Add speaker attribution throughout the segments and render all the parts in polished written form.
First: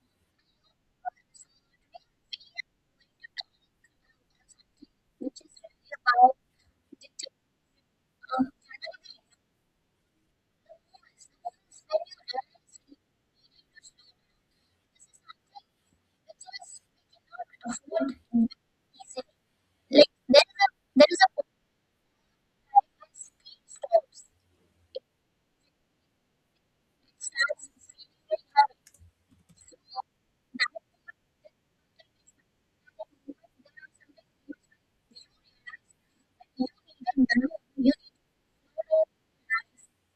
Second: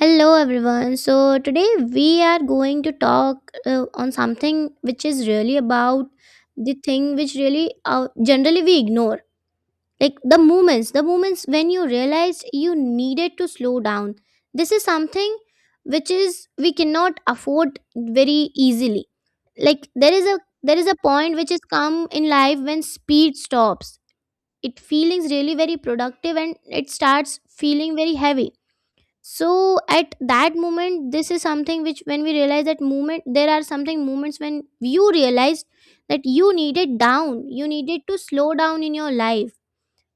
Speaker 1: Hello everyone. So today we are going to talk on something which is really about the thing which really generally we ignore. Like the moments when you realize you needed to slow down. This is something which is we cannot afford very easily. Like there is a point which is come in life when speed stops. It feelings really very productive, and it starts feeling very heavy. So at that moment, this is something which when we realize that moment, there are something moments when you realize that you needed to slow down in your life.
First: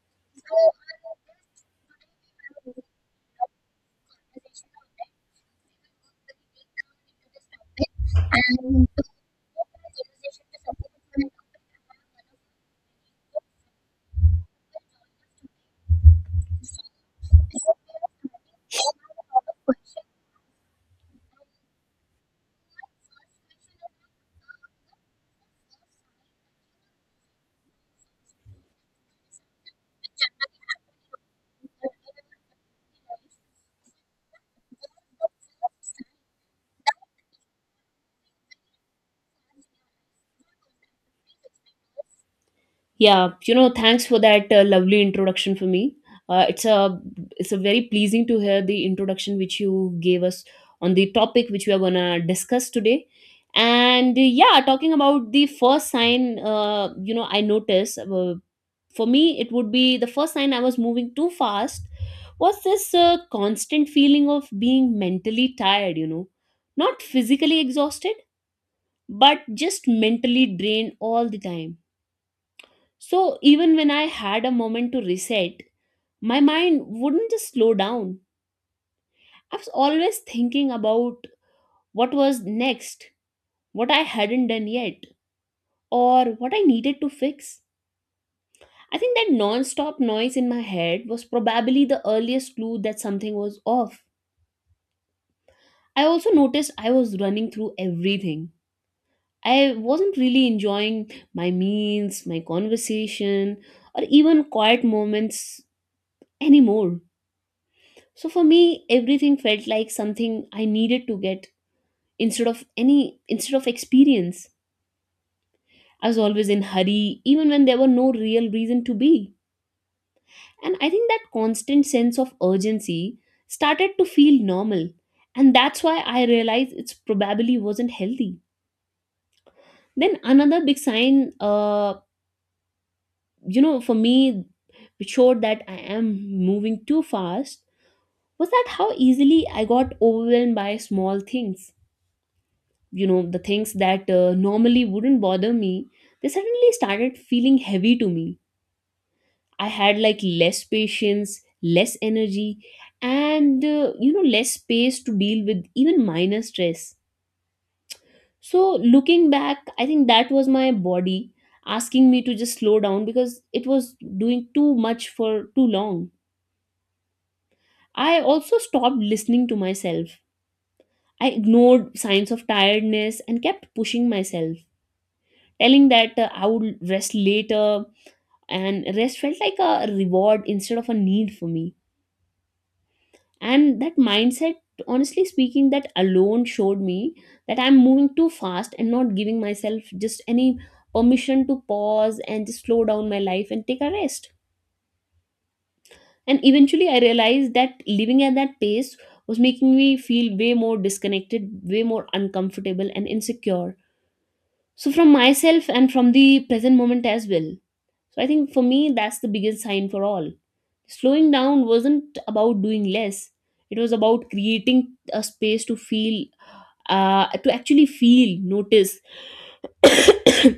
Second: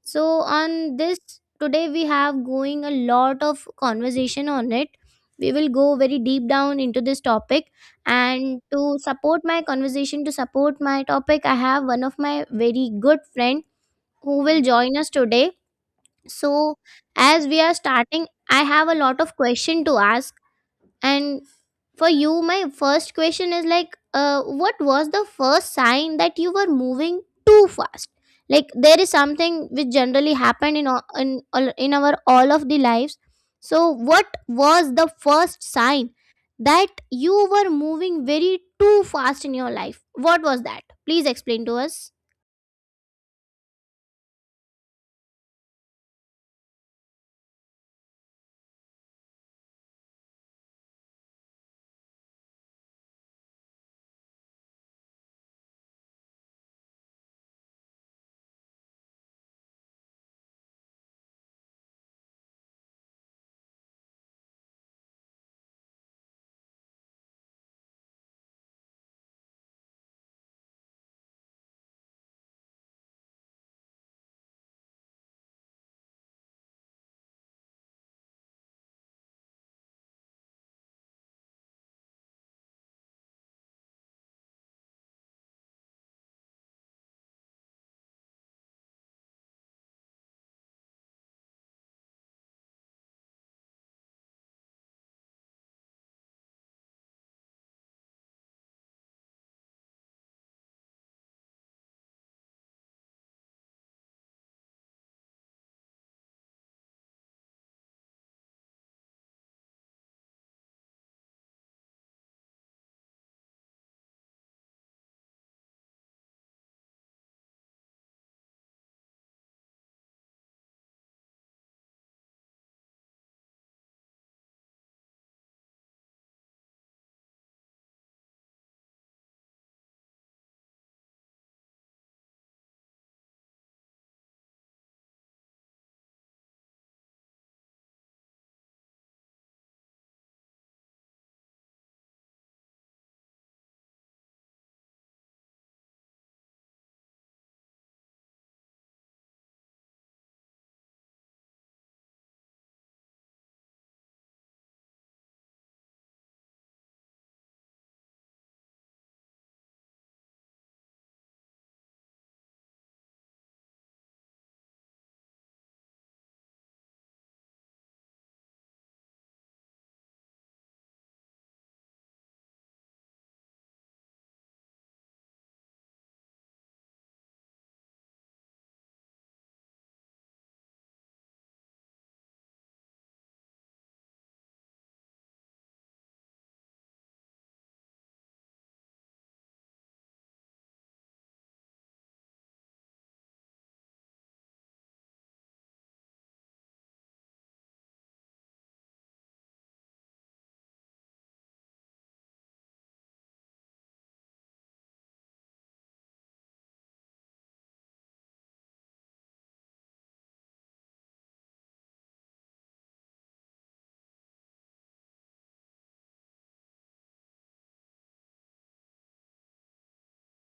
Speaker 1: So on this, today we have going a lot of conversation on it. We will go very deep down into this topic, and to support my conversation, to support my topic, I have one of my very good friend who will join us today. So, as we are starting, I have a lot of question to ask. And for you, my first question is like, what was the first sign that you were moving too fast? Like there is something which generally happened in in our all of the lives. So, what was the first sign that you were moving very too fast in your life? What was that? Please explain to us.
Speaker 2: Yeah, you know, thanks for that lovely introduction for me. Uh, it's a it's a very pleasing to hear the introduction which you gave us on the topic which we are gonna discuss today. And yeah, talking about the first sign, you know, I noticed for me it would be the first sign I was moving too fast was this constant feeling of being mentally tired. You know, not physically exhausted, but just mentally drained all the time, so even when I had a moment to reset, my mind wouldn't just slow down. I was always thinking about what was next, what I hadn't done yet, or what I needed to fix. I think that non stop noise in my head was probably the earliest clue that something was off. I also noticed I was running through everything. I wasn't really enjoying my meals, my conversation, or even quiet moments anymore. So for me, everything felt like something I needed to get instead of experience. I was always in hurry, even when there were no real reason to be. And I think that constant sense of urgency started to feel normal. And that's why I realized it probably wasn't healthy. Then another big sign, you know, for me, which showed that I am moving too fast was that how easily I got overwhelmed by small things. You know, the things that normally wouldn't bother me, they suddenly started feeling heavy to me. I had like less patience, less energy, and you know, less space to deal with even minor stress. So looking back, I think that was my body asking me to just slow down because it was doing too much for too long. I also stopped listening to myself. I ignored signs of tiredness and kept pushing myself, telling that I would rest later, and rest felt like a reward instead of a need for me. And that mindset, honestly speaking, that alone showed me that I'm moving too fast and not giving myself just any permission to pause and just slow down my life and take a rest. And eventually I realized that living at that pace was making me feel way more disconnected, way more uncomfortable and insecure, so from myself and from the present moment as well. So I think for me that's the biggest sign for all. Slowing down wasn't about doing less. It was about creating a space to feel, to actually feel, notice,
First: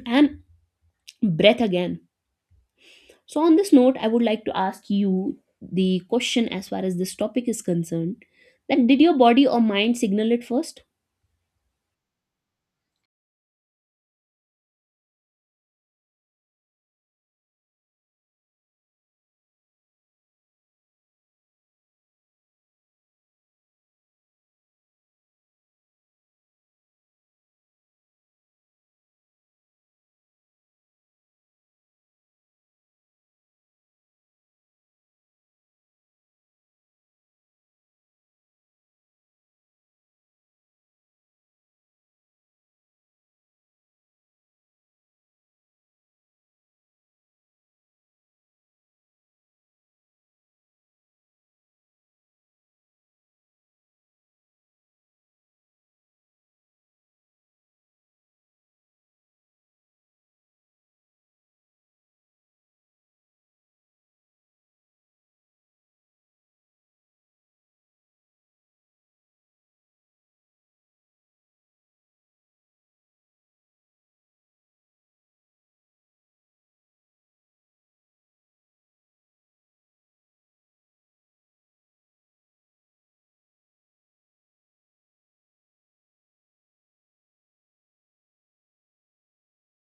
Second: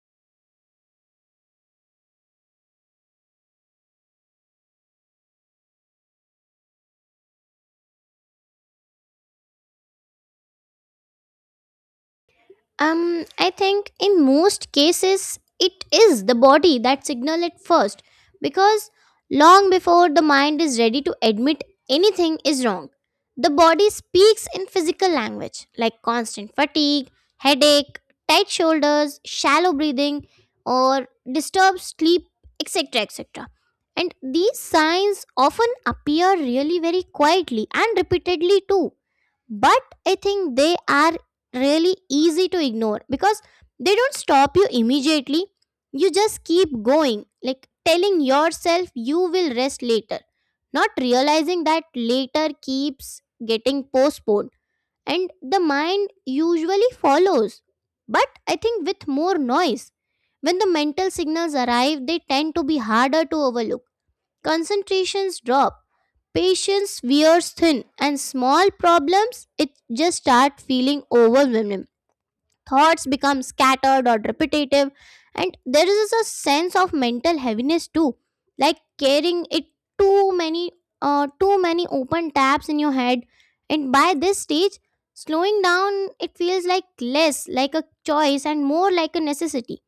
Speaker 2: and breath again. So on this note I would like to ask you the question as far as this topic is concerned, that did your body or mind signal it first?
Speaker 1: I think in most cases, it is the body that signal it first because long before the mind is ready to admit anything is wrong, the body speaks in physical language like constant fatigue, headache, tight shoulders, shallow breathing, or disturbed sleep, etc. etc. And these signs often appear really very quietly and repeatedly too, but I think they are really easy to ignore because they don't stop you immediately. You just keep going, like telling yourself you will rest later, not realizing that later keeps getting postponed. And the mind usually follows, but I think with more noise, when the mental signals arrive they tend to be harder to overlook. Concentrations drop. Patience wears thin, and small problems it just start feeling overwhelming. Thoughts become scattered or repetitive, and there is a sense of mental heaviness too, like carrying it too many, too many open tabs in your head. And by this stage, slowing down it feels like less like a choice and more like a necessity.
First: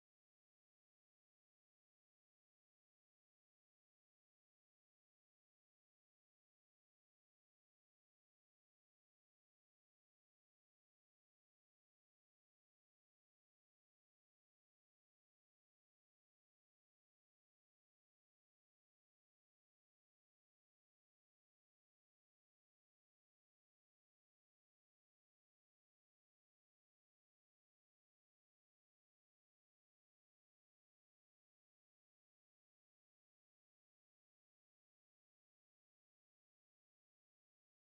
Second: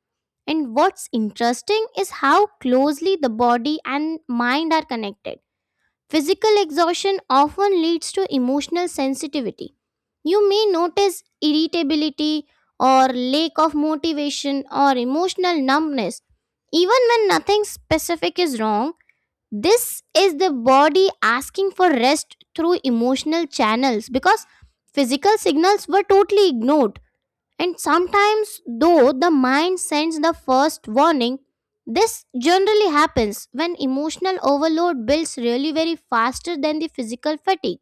Speaker 1: And what's interesting is how closely the body and mind are connected. Physical exhaustion often leads to emotional sensitivity. You may notice irritability or lack of motivation or emotional numbness. Even when nothing specific is wrong, this is the body asking for rest through emotional channels because physical signals were totally ignored. And sometimes, though the mind sends the first warning, this generally happens when emotional overload builds really very faster than the physical fatigue,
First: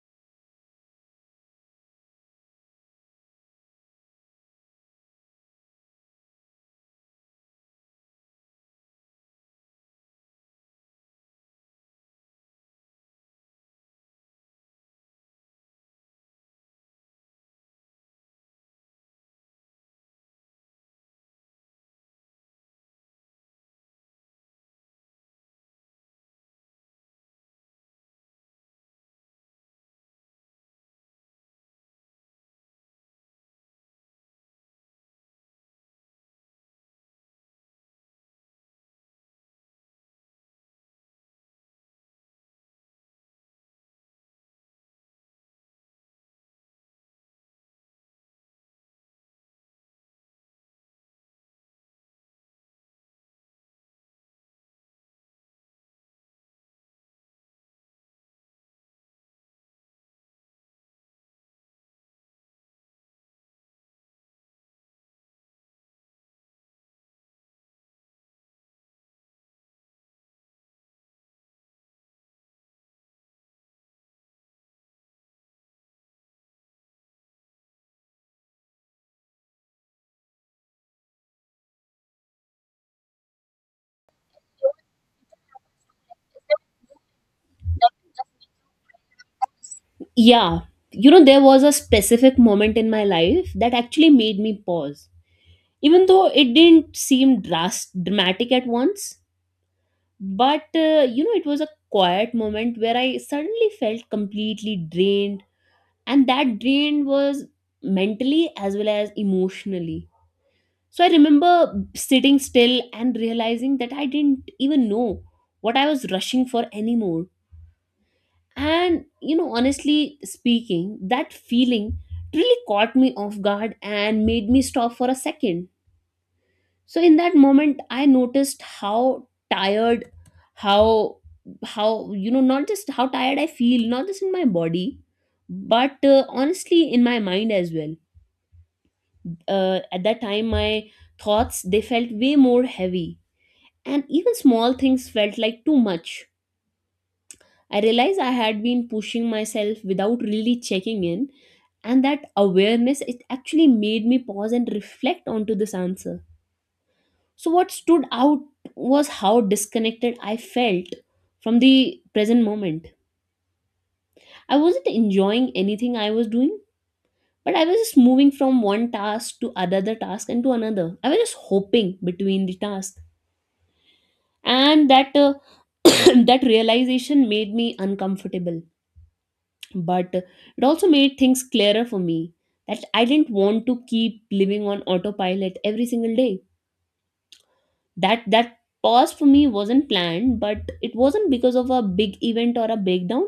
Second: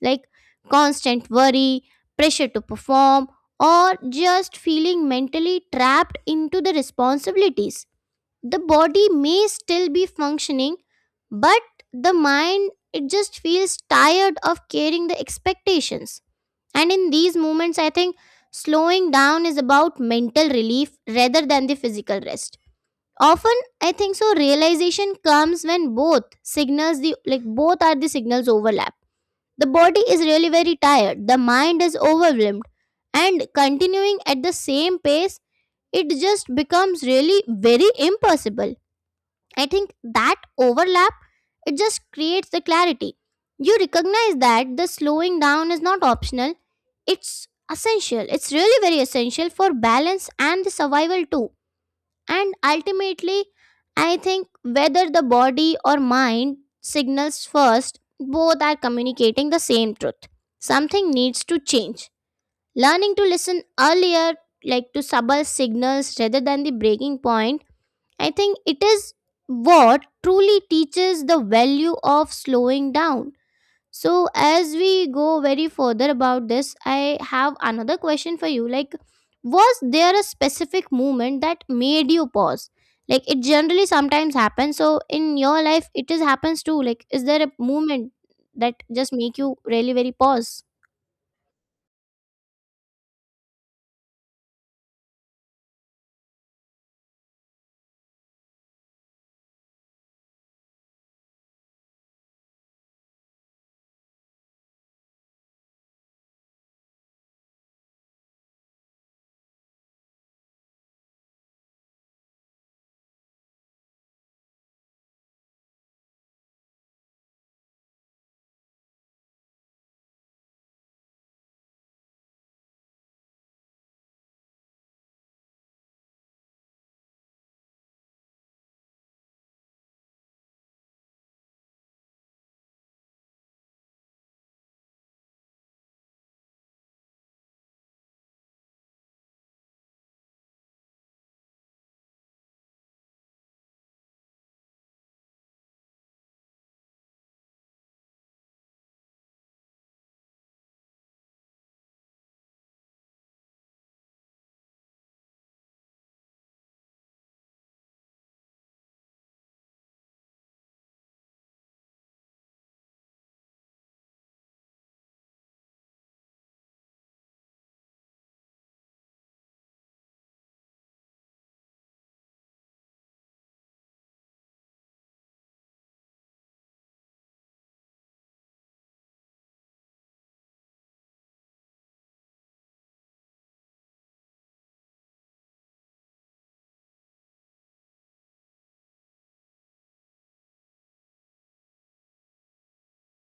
Speaker 1: like constant worry, pressure to perform, or just feeling mentally trapped into the responsibilities. The body may still be functioning, but the mind it just feels tired of carrying the expectations. And in these moments, I think slowing down is about mental relief rather than the physical rest. Often, I think so, realization comes when both signals, the like both are the signals overlap. The body is really very tired, the mind is overwhelmed, and continuing at the same pace, it just becomes really very impossible. I think that overlap, it just creates the clarity. You recognize that the slowing down is not optional, it's essential. It's really very essential for balance and the survival too. And ultimately, I think whether the body or mind signals first, both are communicating the same truth. Something needs to change. Learning to listen earlier, like to subtle signals rather than the breaking point, I think it is what truly teaches the value of slowing down. So as we go very further about this, I have another question for you. Like, was there a specific moment that made you pause? Like it generally sometimes happens. So in your life, it is happens too. Like, is there a moment that just make you really very
Speaker 2: Yeah,
Speaker 1: pause?
Speaker 2: you know, there was a specific moment in my life that actually made me pause, even though it didn't seem dramatic at once. But you know, it was a quiet moment where I suddenly felt completely drained, and that drain was mentally as well as emotionally. So I remember sitting still and realizing that I didn't even know what I was rushing for anymore. And you know, honestly speaking, that feeling really caught me off guard and made me stop for a second. So in that moment I noticed how tired, how how you know, not just how tired I feel, not just in my body, but honestly in my mind as well. At that time my thoughts, they felt way more heavy, and even small things felt like too much. I realized I had been pushing myself without really checking in, and that awareness, it actually made me pause and reflect onto this answer. So, what stood out was how disconnected I felt from the present moment. I wasn't enjoying anything I was doing, but I was just moving from one task to another task and to another. I was just hopping between the tasks, and that that realization made me uncomfortable. But it also made things clearer for me that I didn't want to keep living on autopilot every single day. That pause for me wasn't planned, but it wasn't because of a big event or a breakdown.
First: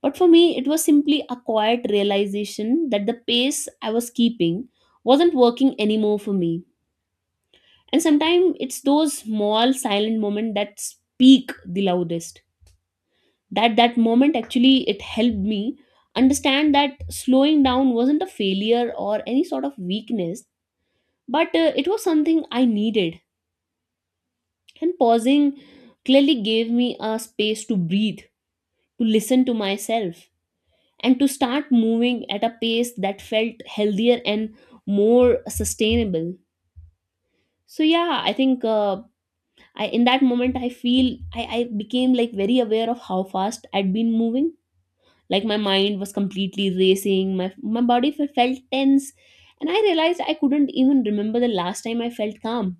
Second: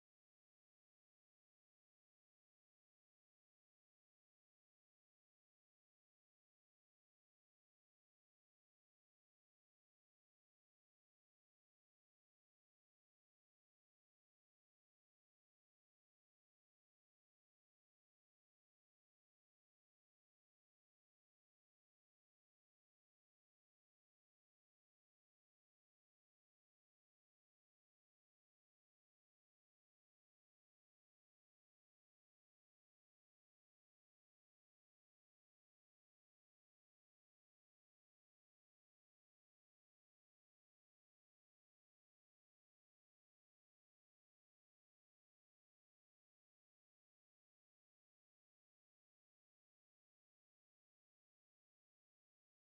Speaker 2: But for me it was simply a quiet realization that the pace I was keeping wasn't working anymore for me. And sometimes it's those small silent moments that speak the loudest. That moment actually, it helped me understand that slowing down wasn't a failure or any sort of weakness, but it was something I needed. And pausing clearly gave me a space to breathe, to listen to myself, and to start moving at a pace that felt healthier and more sustainable. So yeah, I think I in that moment I feel I became like very aware of how fast I'd been moving. Like my mind was completely racing, my body felt tense, and I realized I couldn't even remember the last time I felt calm.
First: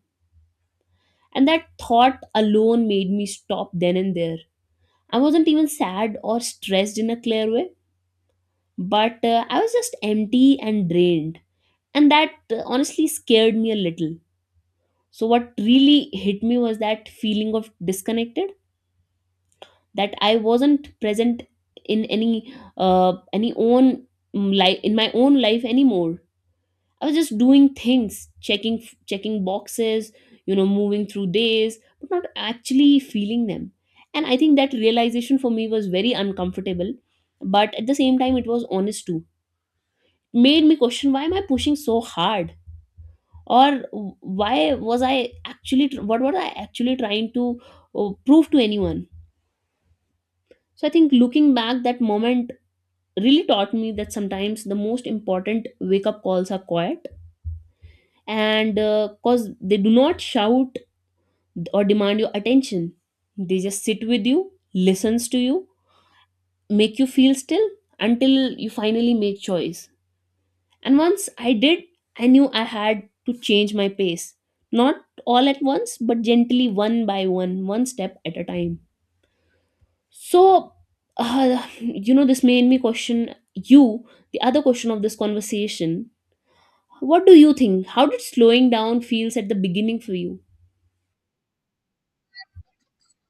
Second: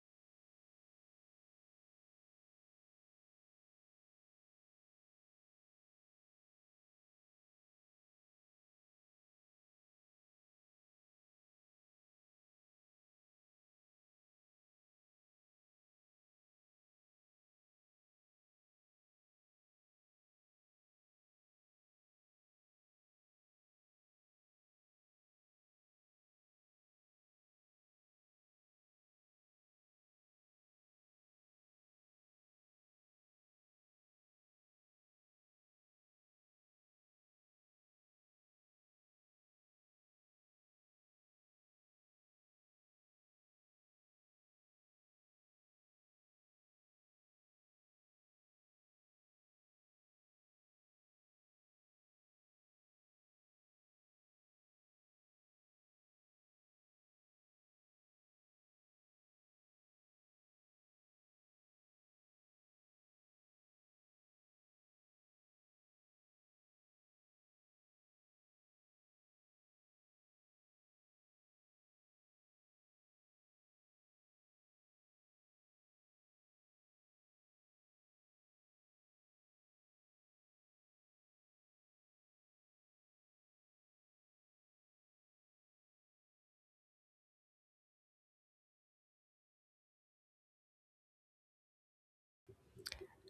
Speaker 2: And that thought alone made me stop then and there. I wasn't even sad or stressed in a clear way, but I was just empty and drained. And that honestly scared me a little. So, what really hit me was that feeling of disconnected, that I wasn't present in any own life, in my own life anymore. I was just doing things, checking boxes, you know, moving through days, but not actually feeling them. And I think that realization for me was very uncomfortable, but at the same time it was honest too. Made me question, why am I pushing so hard? Or why was I actually what was I actually trying to prove to anyone? So I think looking back, that moment really taught me that sometimes the most important wake up calls are quiet, and because they do not shout or demand your attention. They just sit with you, listens to you, make you feel still until you finally make choice. And once I did, I knew I had to change my pace. Not all at once, but gently one by one, one step at a time. So, you know, this made me question you, the other question of this conversation. What do you think? How did slowing down feels at the beginning for you?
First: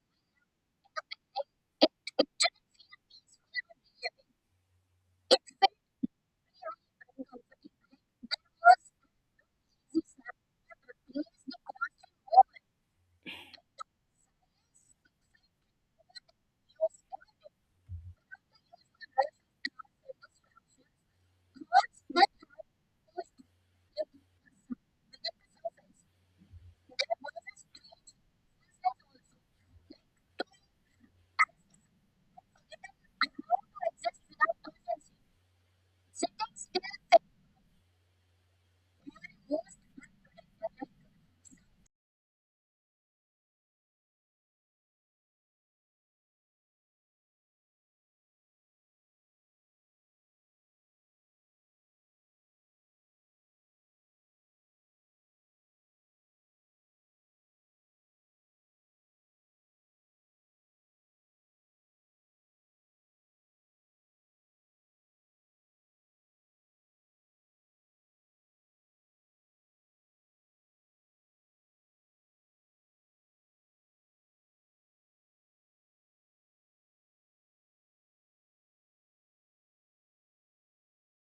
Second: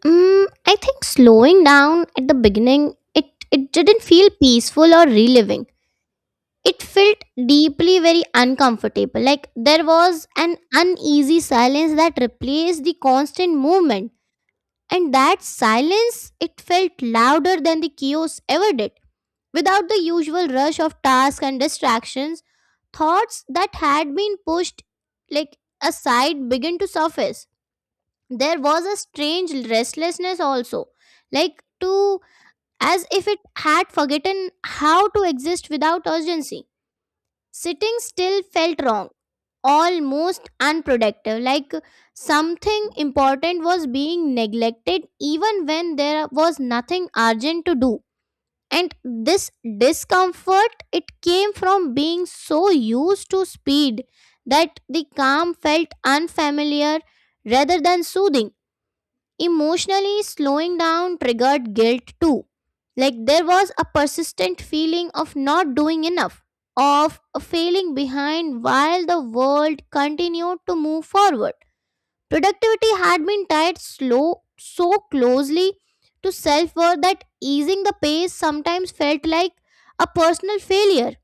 Speaker 1: I think slowing down at the beginning, it didn't feel peaceful or reliving. It felt deeply very uncomfortable, like there was an uneasy silence that replaced the constant movement, and that silence, it felt louder than the chaos ever did. Without the usual rush of tasks and distractions, thoughts that had been pushed, like aside, began to surface. There was a strange restlessness also, like to as if it had forgotten how to exist without urgency. Sitting still felt wrong, almost unproductive, like something important was being neglected even when there was nothing urgent to do. And this discomfort, it came from being so used to speed that the calm felt unfamiliar rather than soothing. Emotionally, slowing down triggered guilt too. Like there was a persistent feeling of not doing enough, of failing behind while the world continued to move forward. Productivity had been tied slow so closely to self-worth that easing the pace sometimes felt like a personal failure.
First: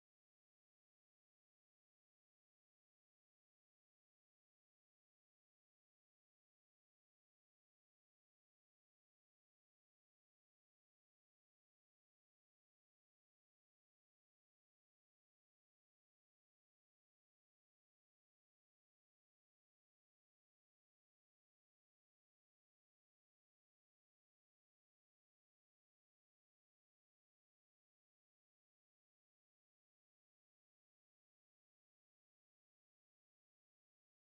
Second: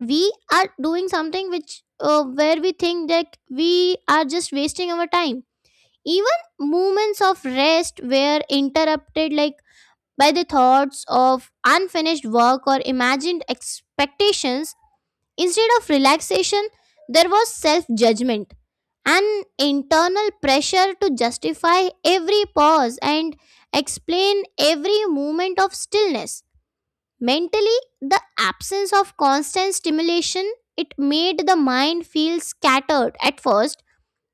Speaker 1: We are doing something which where we think that we are just wasting our time. Even moments of rest were interrupted, like by the thoughts of unfinished work or imagined expectations. Instead of relaxation, there was self-judgment and internal pressure to justify every pause and explain every moment of stillness. Mentally, the absence of constant stimulation it made the mind feel scattered at first.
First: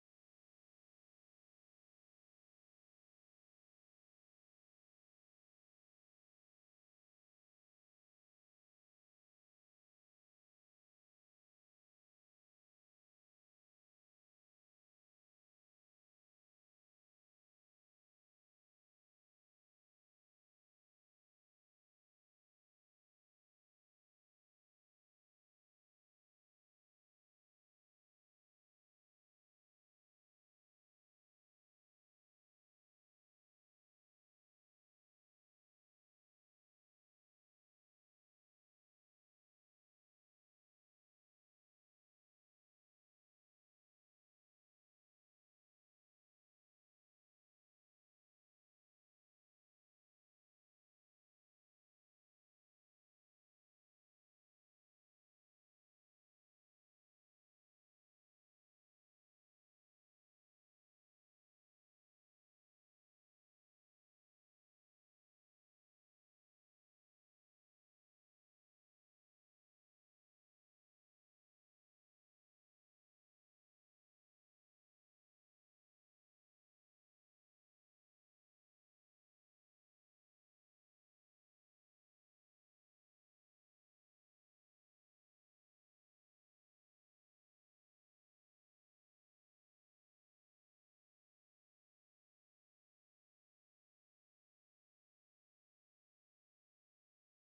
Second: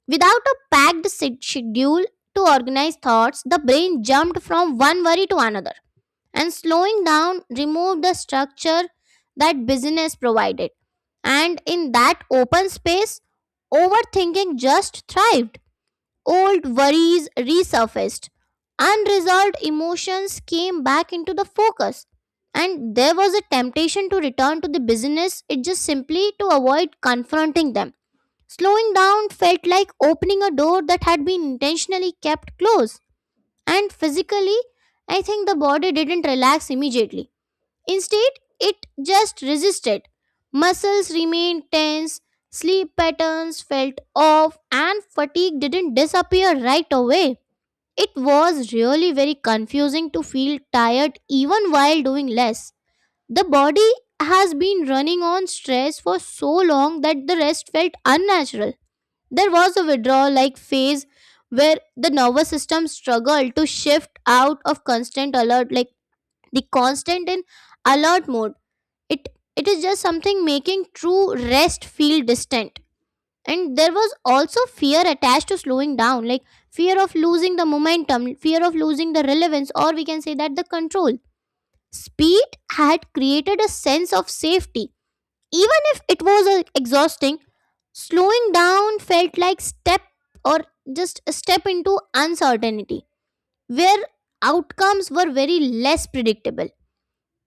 Speaker 1: Without a packed schedule to organize thoughts, the brain jumped from one worry to another, and slowing down removed the structure that business provided. And in that open space, overthinking just thrived. Old worries resurfaced. Unresolved emotions came back into the focus. And there was a temptation to return to the business, it just simply to avoid confronting them. Slowing down felt like opening a door that had been intentionally kept closed, and physically, I think the body didn't relax immediately. Instead, it just resisted. Muscles remained tense, sleep patterns felt off, and fatigue didn't disappear right away. It was really very confusing to feel tired even while doing less. The body has been running on stress for so long that the rest felt unnatural. There was a withdrawal like phase where the nervous system struggled to shift out of constant alert, like the constant in alert mode. It it is just something making true rest feel distant. And there was also fear attached to slowing down, like fear of losing the momentum, fear of losing the relevance, or we can say that the control. Speed had created a sense of safety. Even if it was exhausting, slowing down felt like step or just a step into uncertainty, where outcomes were very less predictable.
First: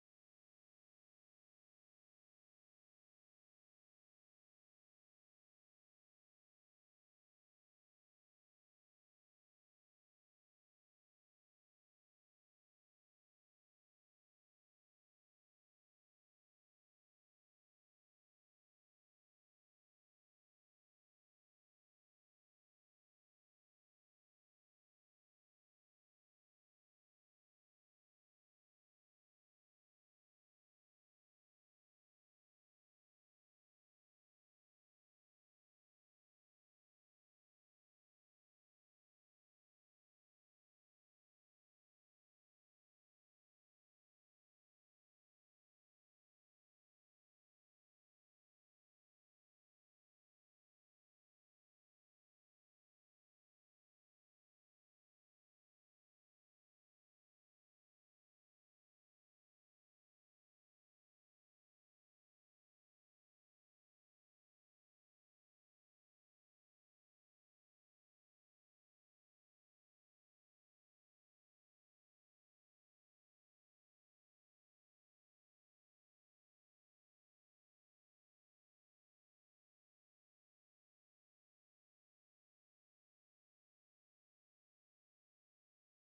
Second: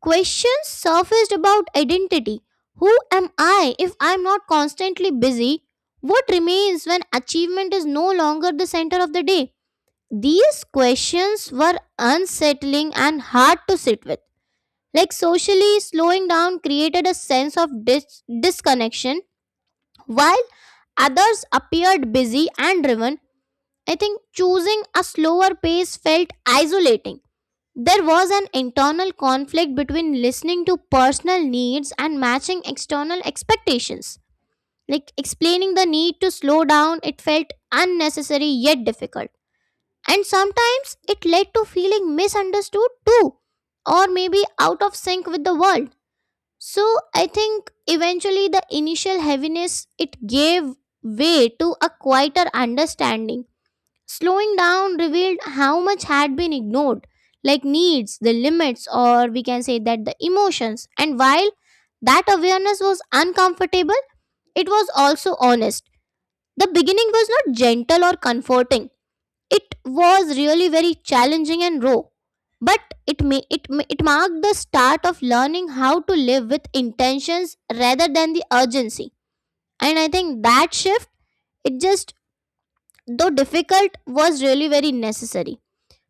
Speaker 1: Questions surfaced about identity. Who am I if I'm not constantly busy? What remains when achievement is no longer the center of the day? These questions were unsettling and hard to sit with. Like socially, slowing down created a sense of disconnection while others appeared busy and driven, I think choosing a slower pace felt isolating. There was an internal conflict between listening to personal needs and matching external expectations. Like explaining the need to slow down, it felt unnecessary yet difficult. And sometimes it led to feeling misunderstood too, or maybe out of sync with the world. So I think eventually the initial heaviness it gave way to a quieter understanding. Slowing down revealed how much had been ignored, like needs, the limits, or we can say that the emotions. And while that awareness was uncomfortable, it was also honest. The beginning was not gentle or comforting, it was really very challenging and raw, but it may it ma- it marked the start of learning how to live with intentions rather than the urgency. And I think that shift, it just, though difficult, was really very necessary.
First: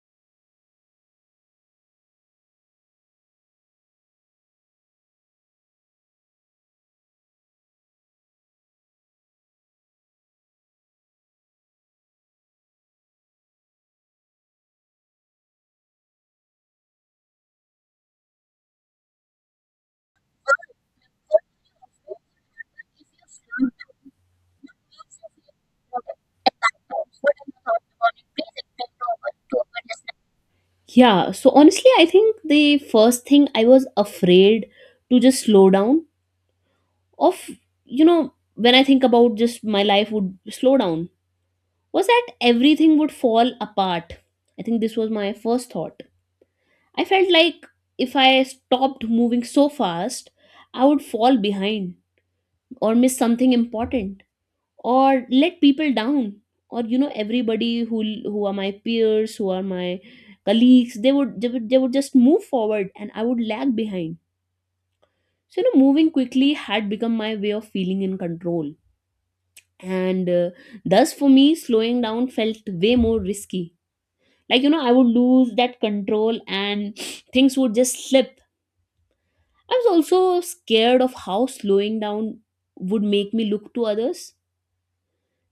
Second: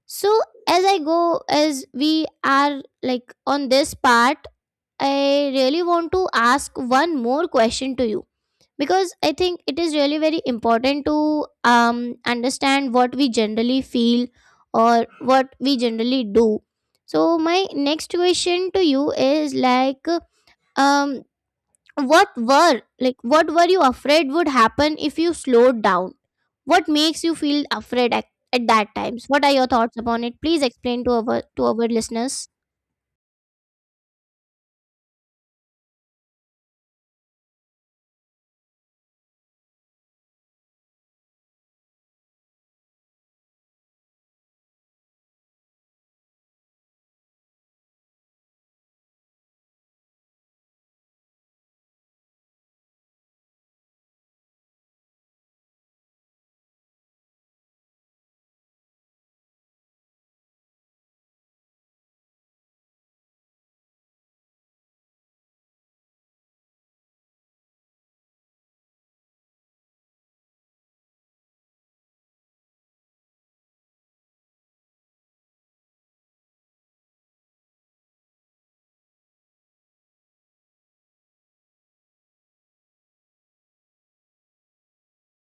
Speaker 1: So as I go, as we are like on this part, I really want to ask one more question to you because I think it is really very important to understand what we generally feel or what we generally do. So my next question to you is like, um, what were you afraid would happen if you slowed down? What makes you feel afraid at that times? What are your thoughts upon it? Please explain
Speaker 2: Yeah, so
Speaker 1: to our
Speaker 2: honestly, I think
Speaker 1: listeners.
Speaker 2: the first thing I was afraid to just slow down of, you know, when I think about just my life would slow down, was that everything would fall apart. I think this was my first thought. I felt like if I stopped moving so fast, I would fall behind or miss something important or let people down, or you know, everybody who are my peers, who are my colleagues, they would they would just move forward and I would lag behind. So you know, moving quickly had become my way of feeling in control, and thus for me slowing down felt way more risky, like you know, I would lose that control and things would just slip. I was also scared of how slowing down would make me look to others.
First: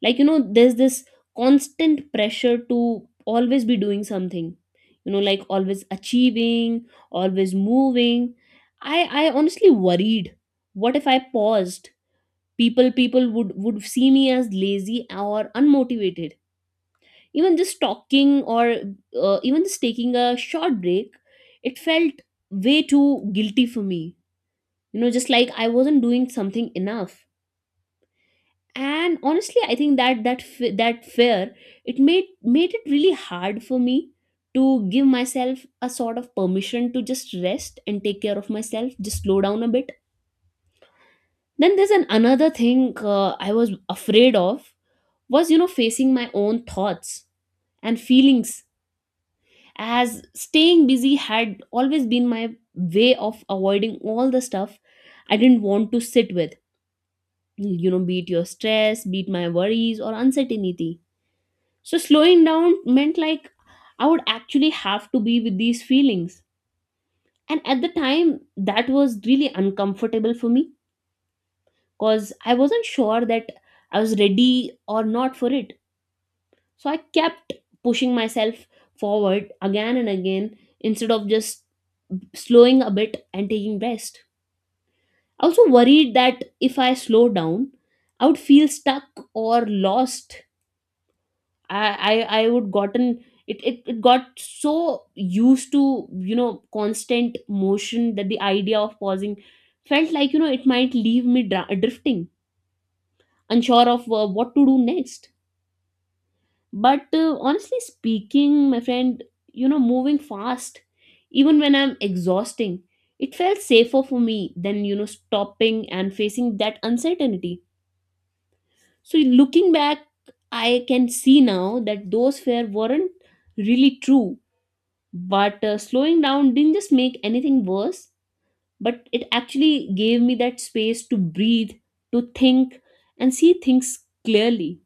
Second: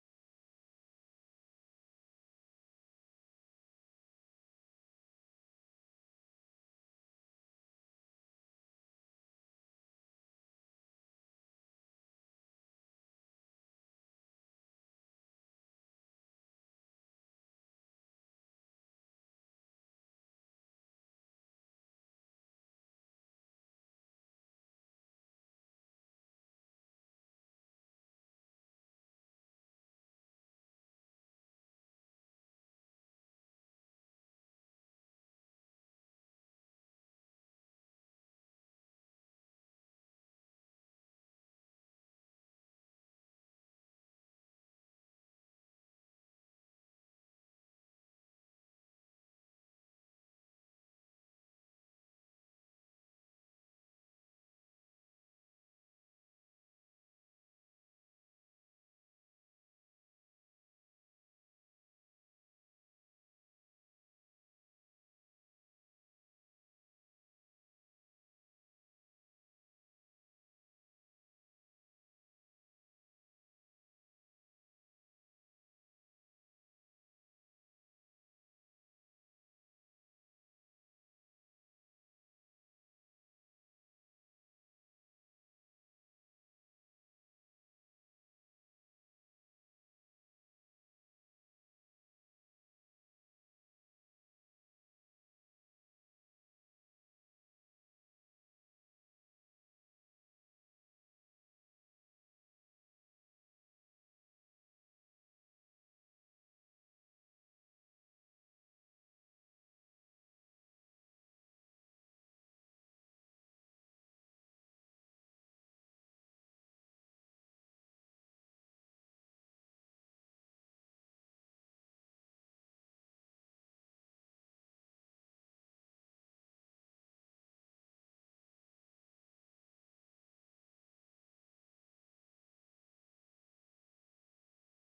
Speaker 2: Like, you know, there's this constant pressure to always be doing something, you know, like always achieving, always moving. I i honestly worried, what if I paused? People, would see me as lazy or unmotivated. Even just talking or even just taking a short break, it felt way too guilty for me. You know, just like I wasn't doing something enough. And honestly I think that that fear, it made it really hard for me to give myself a sort of permission to just rest and take care of myself, just slow down a bit. Then there's an another thing I was afraid of was, you know, facing my own thoughts and feelings, as staying busy had always been my way of avoiding all the stuff I didn't want to sit with. You know, be it your stress, be it my worries or uncertainty. So slowing down meant like I would actually have to be with these feelings. And at the time, that was really uncomfortable for me because I wasn't sure that I was ready or not for it. So I kept pushing myself forward again and again instead of just slowing a bit and taking rest. I also worried that if I slow down, I would feel stuck or lost. I I would gotten it it got so used to, you know, constant motion that the idea of pausing felt like, you know, it might leave me drifting, unsure of what to do next. But honestly speaking, my friend, you know, moving fast, even when I'm exhausting, it felt safer for me than, you know, stopping and facing that uncertainty. So looking back, I can see now that those fear weren't really true but slowing down didn't just make anything worse but it actually gave me that space to breathe, to think and see things clearly.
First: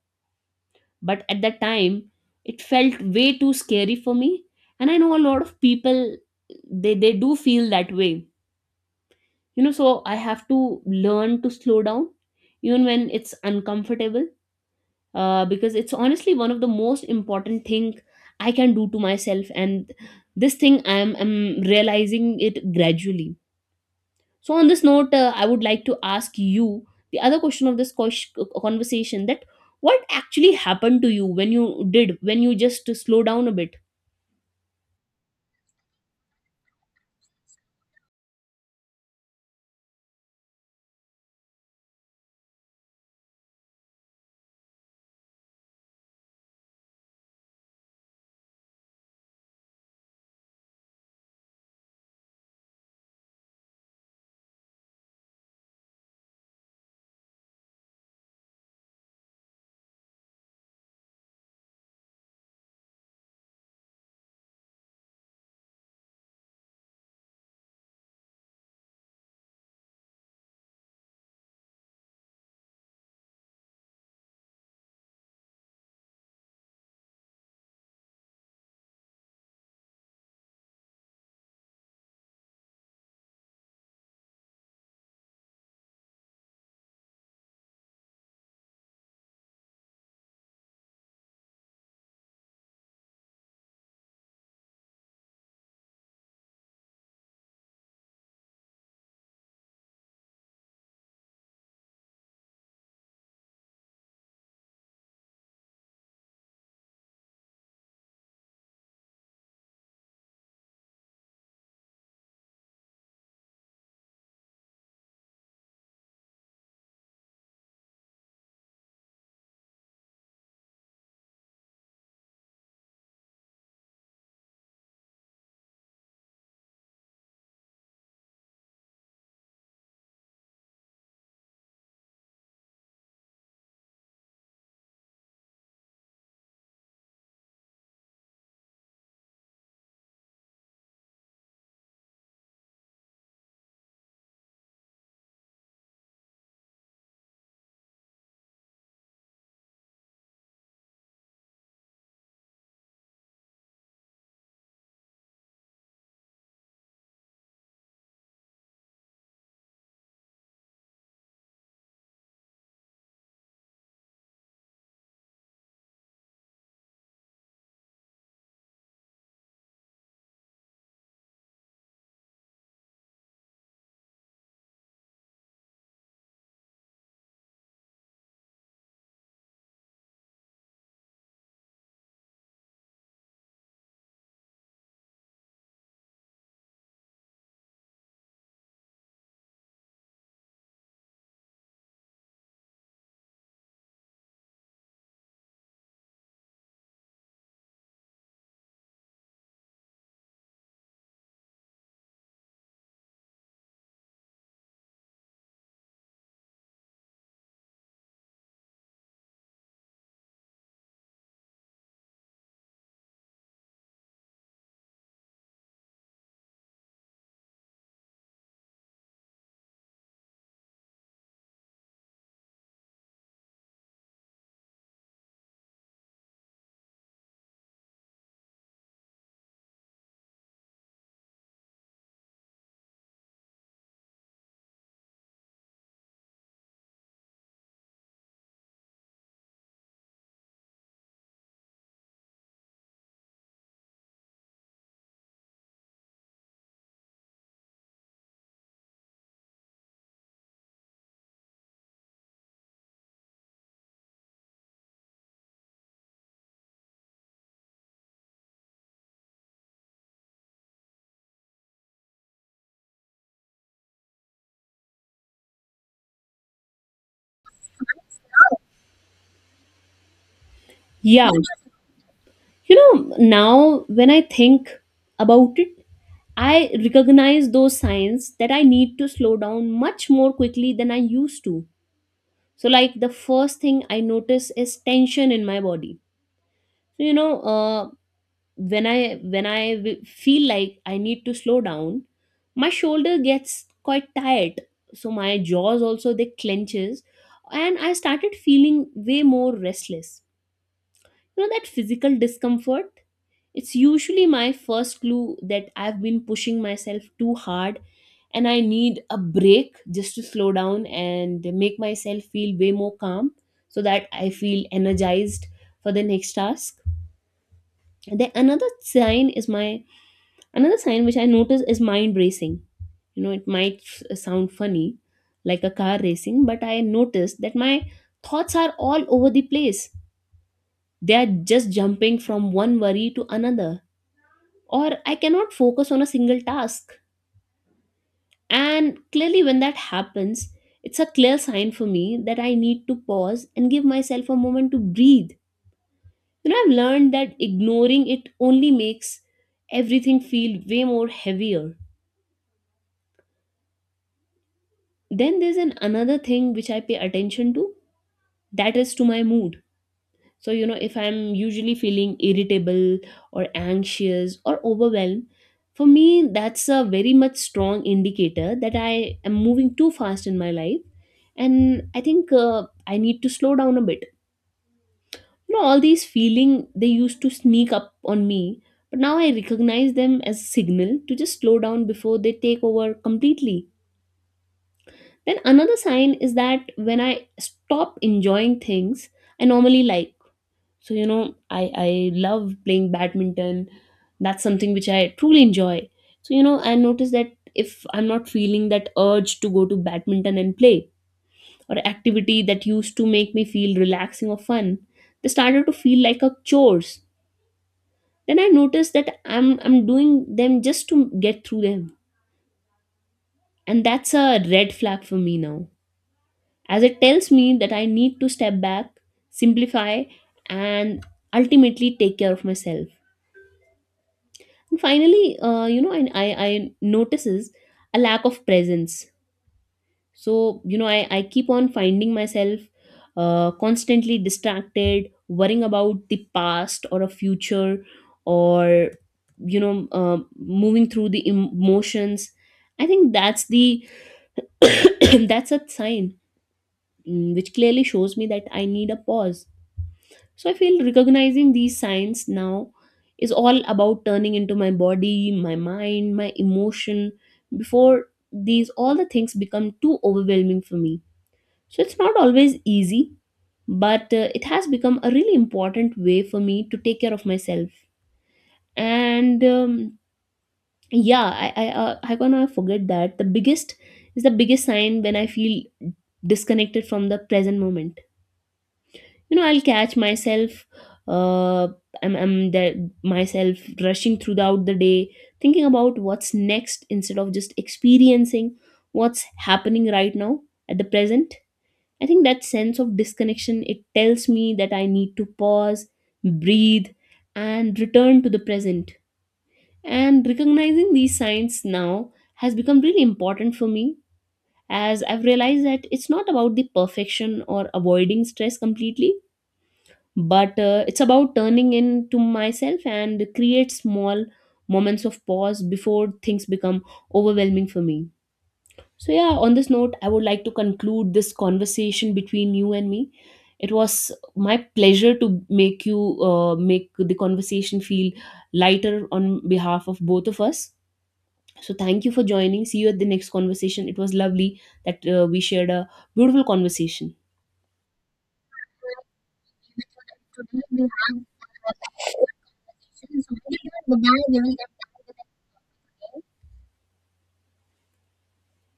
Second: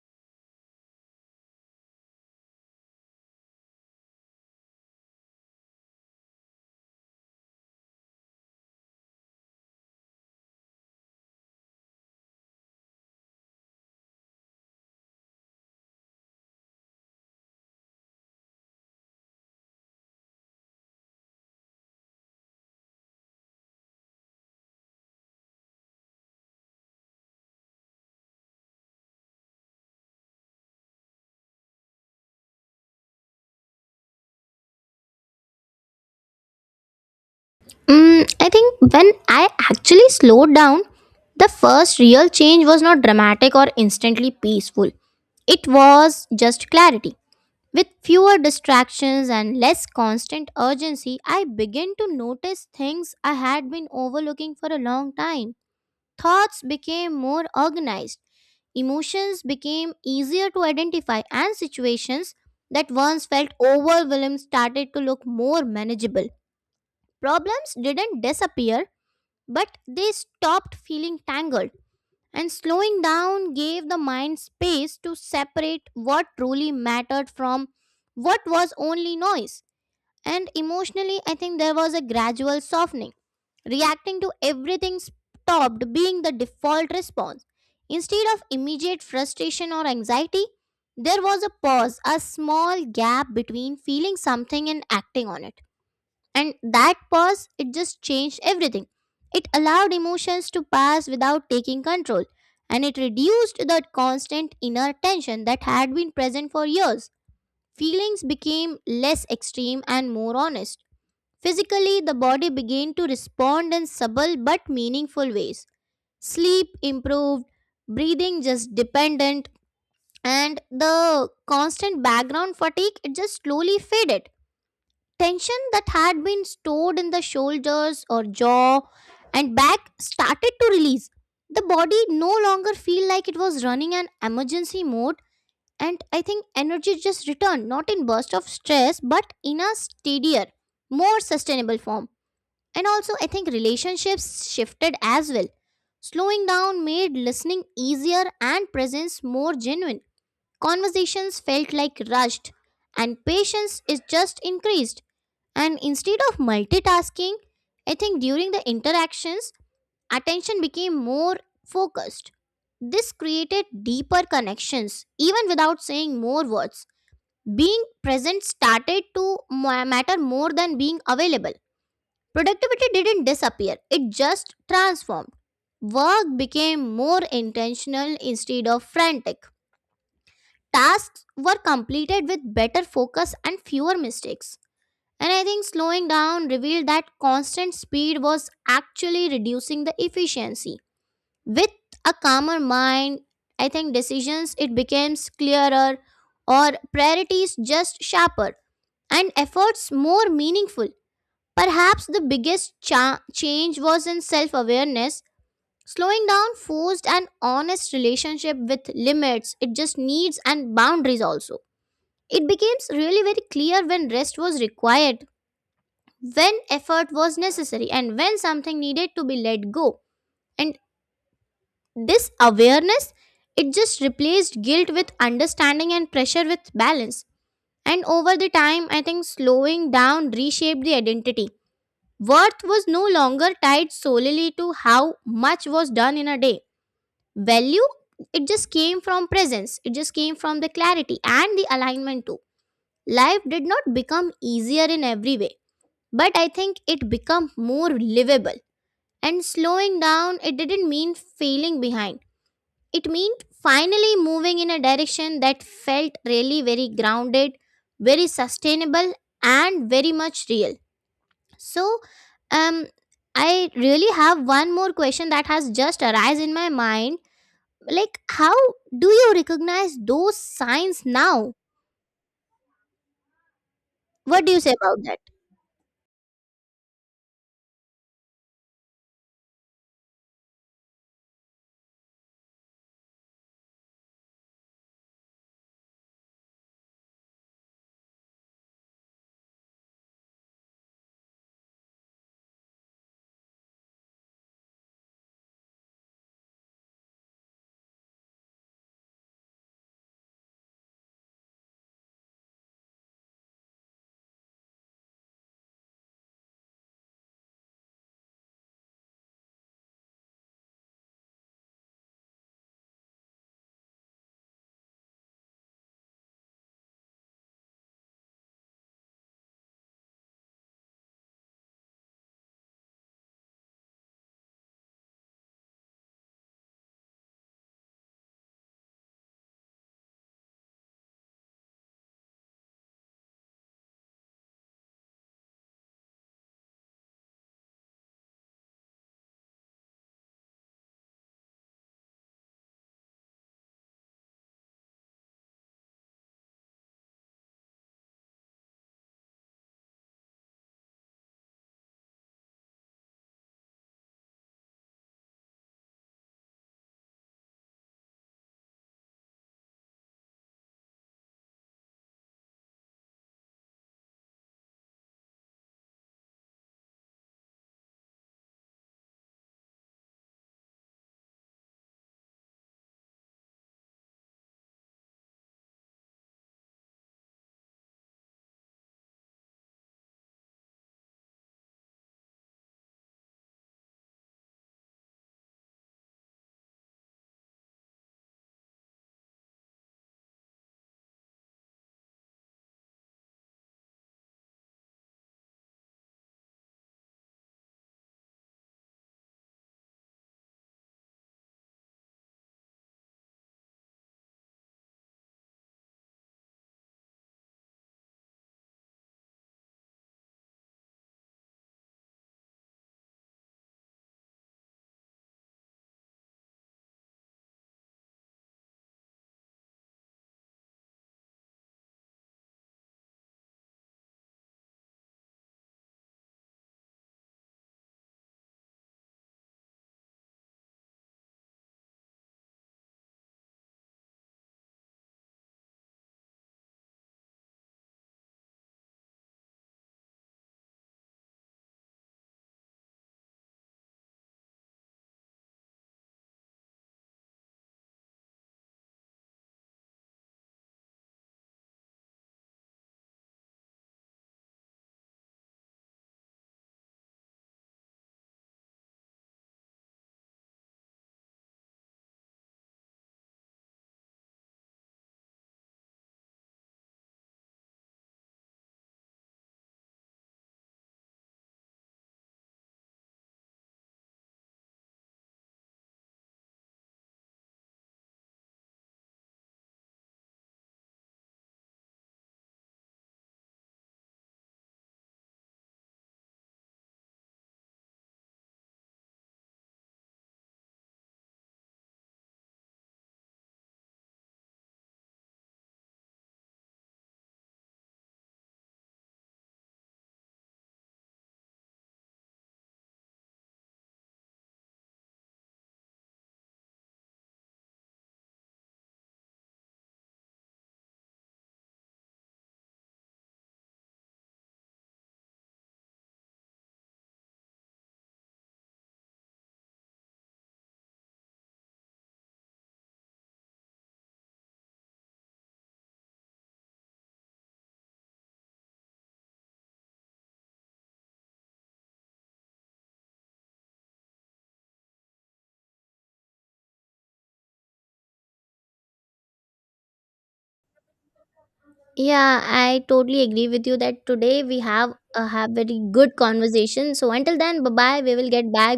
Speaker 2: But at that time it felt way too scary for me, and I know a lot of people, they do feel that way. So I have to learn to slow down even when it's uncomfortable, because it's honestly one of the most important thing I can do to myself, and this thing I'm realizing it gradually. So on this note, I would like to ask you the other question of this conversation: that what actually happened to you when you did when you just slow down a bit?
Speaker 1: I think when I actually slowed down, the first real change was not dramatic or instantly peaceful. It was just clarity. With fewer distractions and less constant urgency, I began to notice things I had been overlooking for a long time. Thoughts became more organized, emotions became easier to identify, and situations that once felt overwhelming started to look more manageable. Problems didn't disappear but they stopped feeling tangled, and slowing down gave the mind space to separate what truly mattered from what was only noise. And emotionally, I think there was a gradual softening. Reacting to everything stopped being the default response. Instead of immediate frustration or anxiety, there was a pause, a small gap between feeling something and acting on it, and that pause, it just changed everything. It allowed emotions to pass without taking control, and it reduced the constant inner tension that had been present for years. Feelings became less extreme and more honest. Physically, the body began to respond in subtle but meaningful ways. Sleep improved, breathing just dependent, and the constant background fatigue it just slowly faded. Tension that had been stored in the shoulders or jaw and back started to release. The body no longer feel like it was running an emergency mode, and I think energy just returned not in burst of stress but in a steadier, more sustainable form. And also I think relationships shifted as well. Slowing down made listening easier and presence more genuine. Conversations felt like rushed and patience is just increased. And instead of multitasking, I think during the interactions, attention became more focused. This created deeper connections, even without saying more words. Being present started to matter more than being available. Productivity didn't disappear, it just transformed. Work became more intentional instead of frantic. Tasks were completed with better focus and fewer mistakes. And I think slowing down revealed that constant speed was actually reducing the efficiency. With a calmer mind, I think decisions it becomes clearer, or priorities just sharper, and efforts more meaningful. Perhaps the biggest change was in self-awareness. Slowing down forced an honest relationship with limits, it just needs and boundaries also. It becomes really very clear when rest was required, when effort was necessary, and when something needed to be let go. And this awareness, it just replaced guilt with understanding and pressure with balance. And over the time I think slowing down reshaped the identity. Worth was no longer tied solely to how much was done in a day. Value, it just came from presence, it just came from the clarity and the alignment too. Life did not become easier in every way, but I think it became more livable. And slowing down, it didn't mean failing behind. It meant finally moving in a direction that felt really very grounded, very sustainable, and very much real. So, um, I really have one more question that has just arisen in my mind. Like, how do you recognize those signs
Speaker 2: Yeah,
Speaker 1: now?
Speaker 2: you know, now when I
Speaker 1: What do you
Speaker 2: think
Speaker 1: say about that?
Speaker 2: about it. I recognize those signs that I need to slow down much more quickly than I used to. So like the first thing I notice is tension in my body. So when I when I feel like I need to slow down, my shoulder gets quite tight, so my jaws also they clenches, and I started feeling way more restless. You know, that physical discomfort, it's usually my first clue that I've been pushing myself too hard and I need a break just to slow down and make myself feel way more calm, so that I feel energized for the next task. And then another sign which I notice is mind racing. You know, it might sound funny, like a car racing, but I noticed that my thoughts are all over the place. They are just jumping from one worry to another, or I cannot focus on a single task. And clearly, when that happens, it's a clear sign for me that I need to pause and give myself a moment to breathe. You know, I've learned that ignoring it only makes everything feel way more heavier. Then there's an another thing which I pay attention to, that is to my mood. So, you know, if I'm usually feeling irritable or anxious or overwhelmed, for me, that's a very much strong indicator that I am moving too fast in my life. And I think I need to slow down a bit. You know, all these feeling they used to sneak up on me, but now I recognize them as a signal to just slow down before they take over completely. Then another sign is that when I stop enjoying things I normally like. So you know, I love playing badminton. That's something which I truly enjoy. So you know, I notice that if I'm not feeling that urge to go to badminton and play, or activity that used to make me feel relaxing or fun, they started to feel like a chores. Then I notice that I'm doing them just to get through them, and that's a red flag for me now, as it tells me that I need to step back, simplify, and ultimately take care of myself. Finally, you know, and I notices a lack of presence. So you know, I keep on finding myself constantly distracted, worrying about the past or a future, or moving through the emotions. I think that's the that's a sign, mm, which clearly shows me that I need a pause. So I feel recognizing these signs now is all about turning into my body, my mind, my emotion before these all the things become too overwhelming for me. So it's not always easy, but it has become a really important way for me to take care of myself. And yeah, I gonna forget that the biggest is the biggest sign when I feel disconnected from the present moment. You know, I'll catch myself, uh I'm there myself rushing throughout the day, thinking about what's next instead of just experiencing what's happening right now at the present. I think that sense of disconnection, it tells me that I need to pause, breathe, and return to the present. And recognizing these signs now has become really important for me, as I've realized that it's not about the perfection or avoiding stress completely, but it's about turning into myself and create small moments of pause before things become overwhelming for me. So yeah, on this note I would like to conclude this conversation between you and me. It was my pleasure to make you make the conversation feel lighter on behalf of both of us. So thank you for joining, see you at the next conversation. It was lovely that we shared a beautiful conversation.
Speaker 1: Yeah, I totally agree with you that today we have very good conversation. So until then, bye bye. We will get back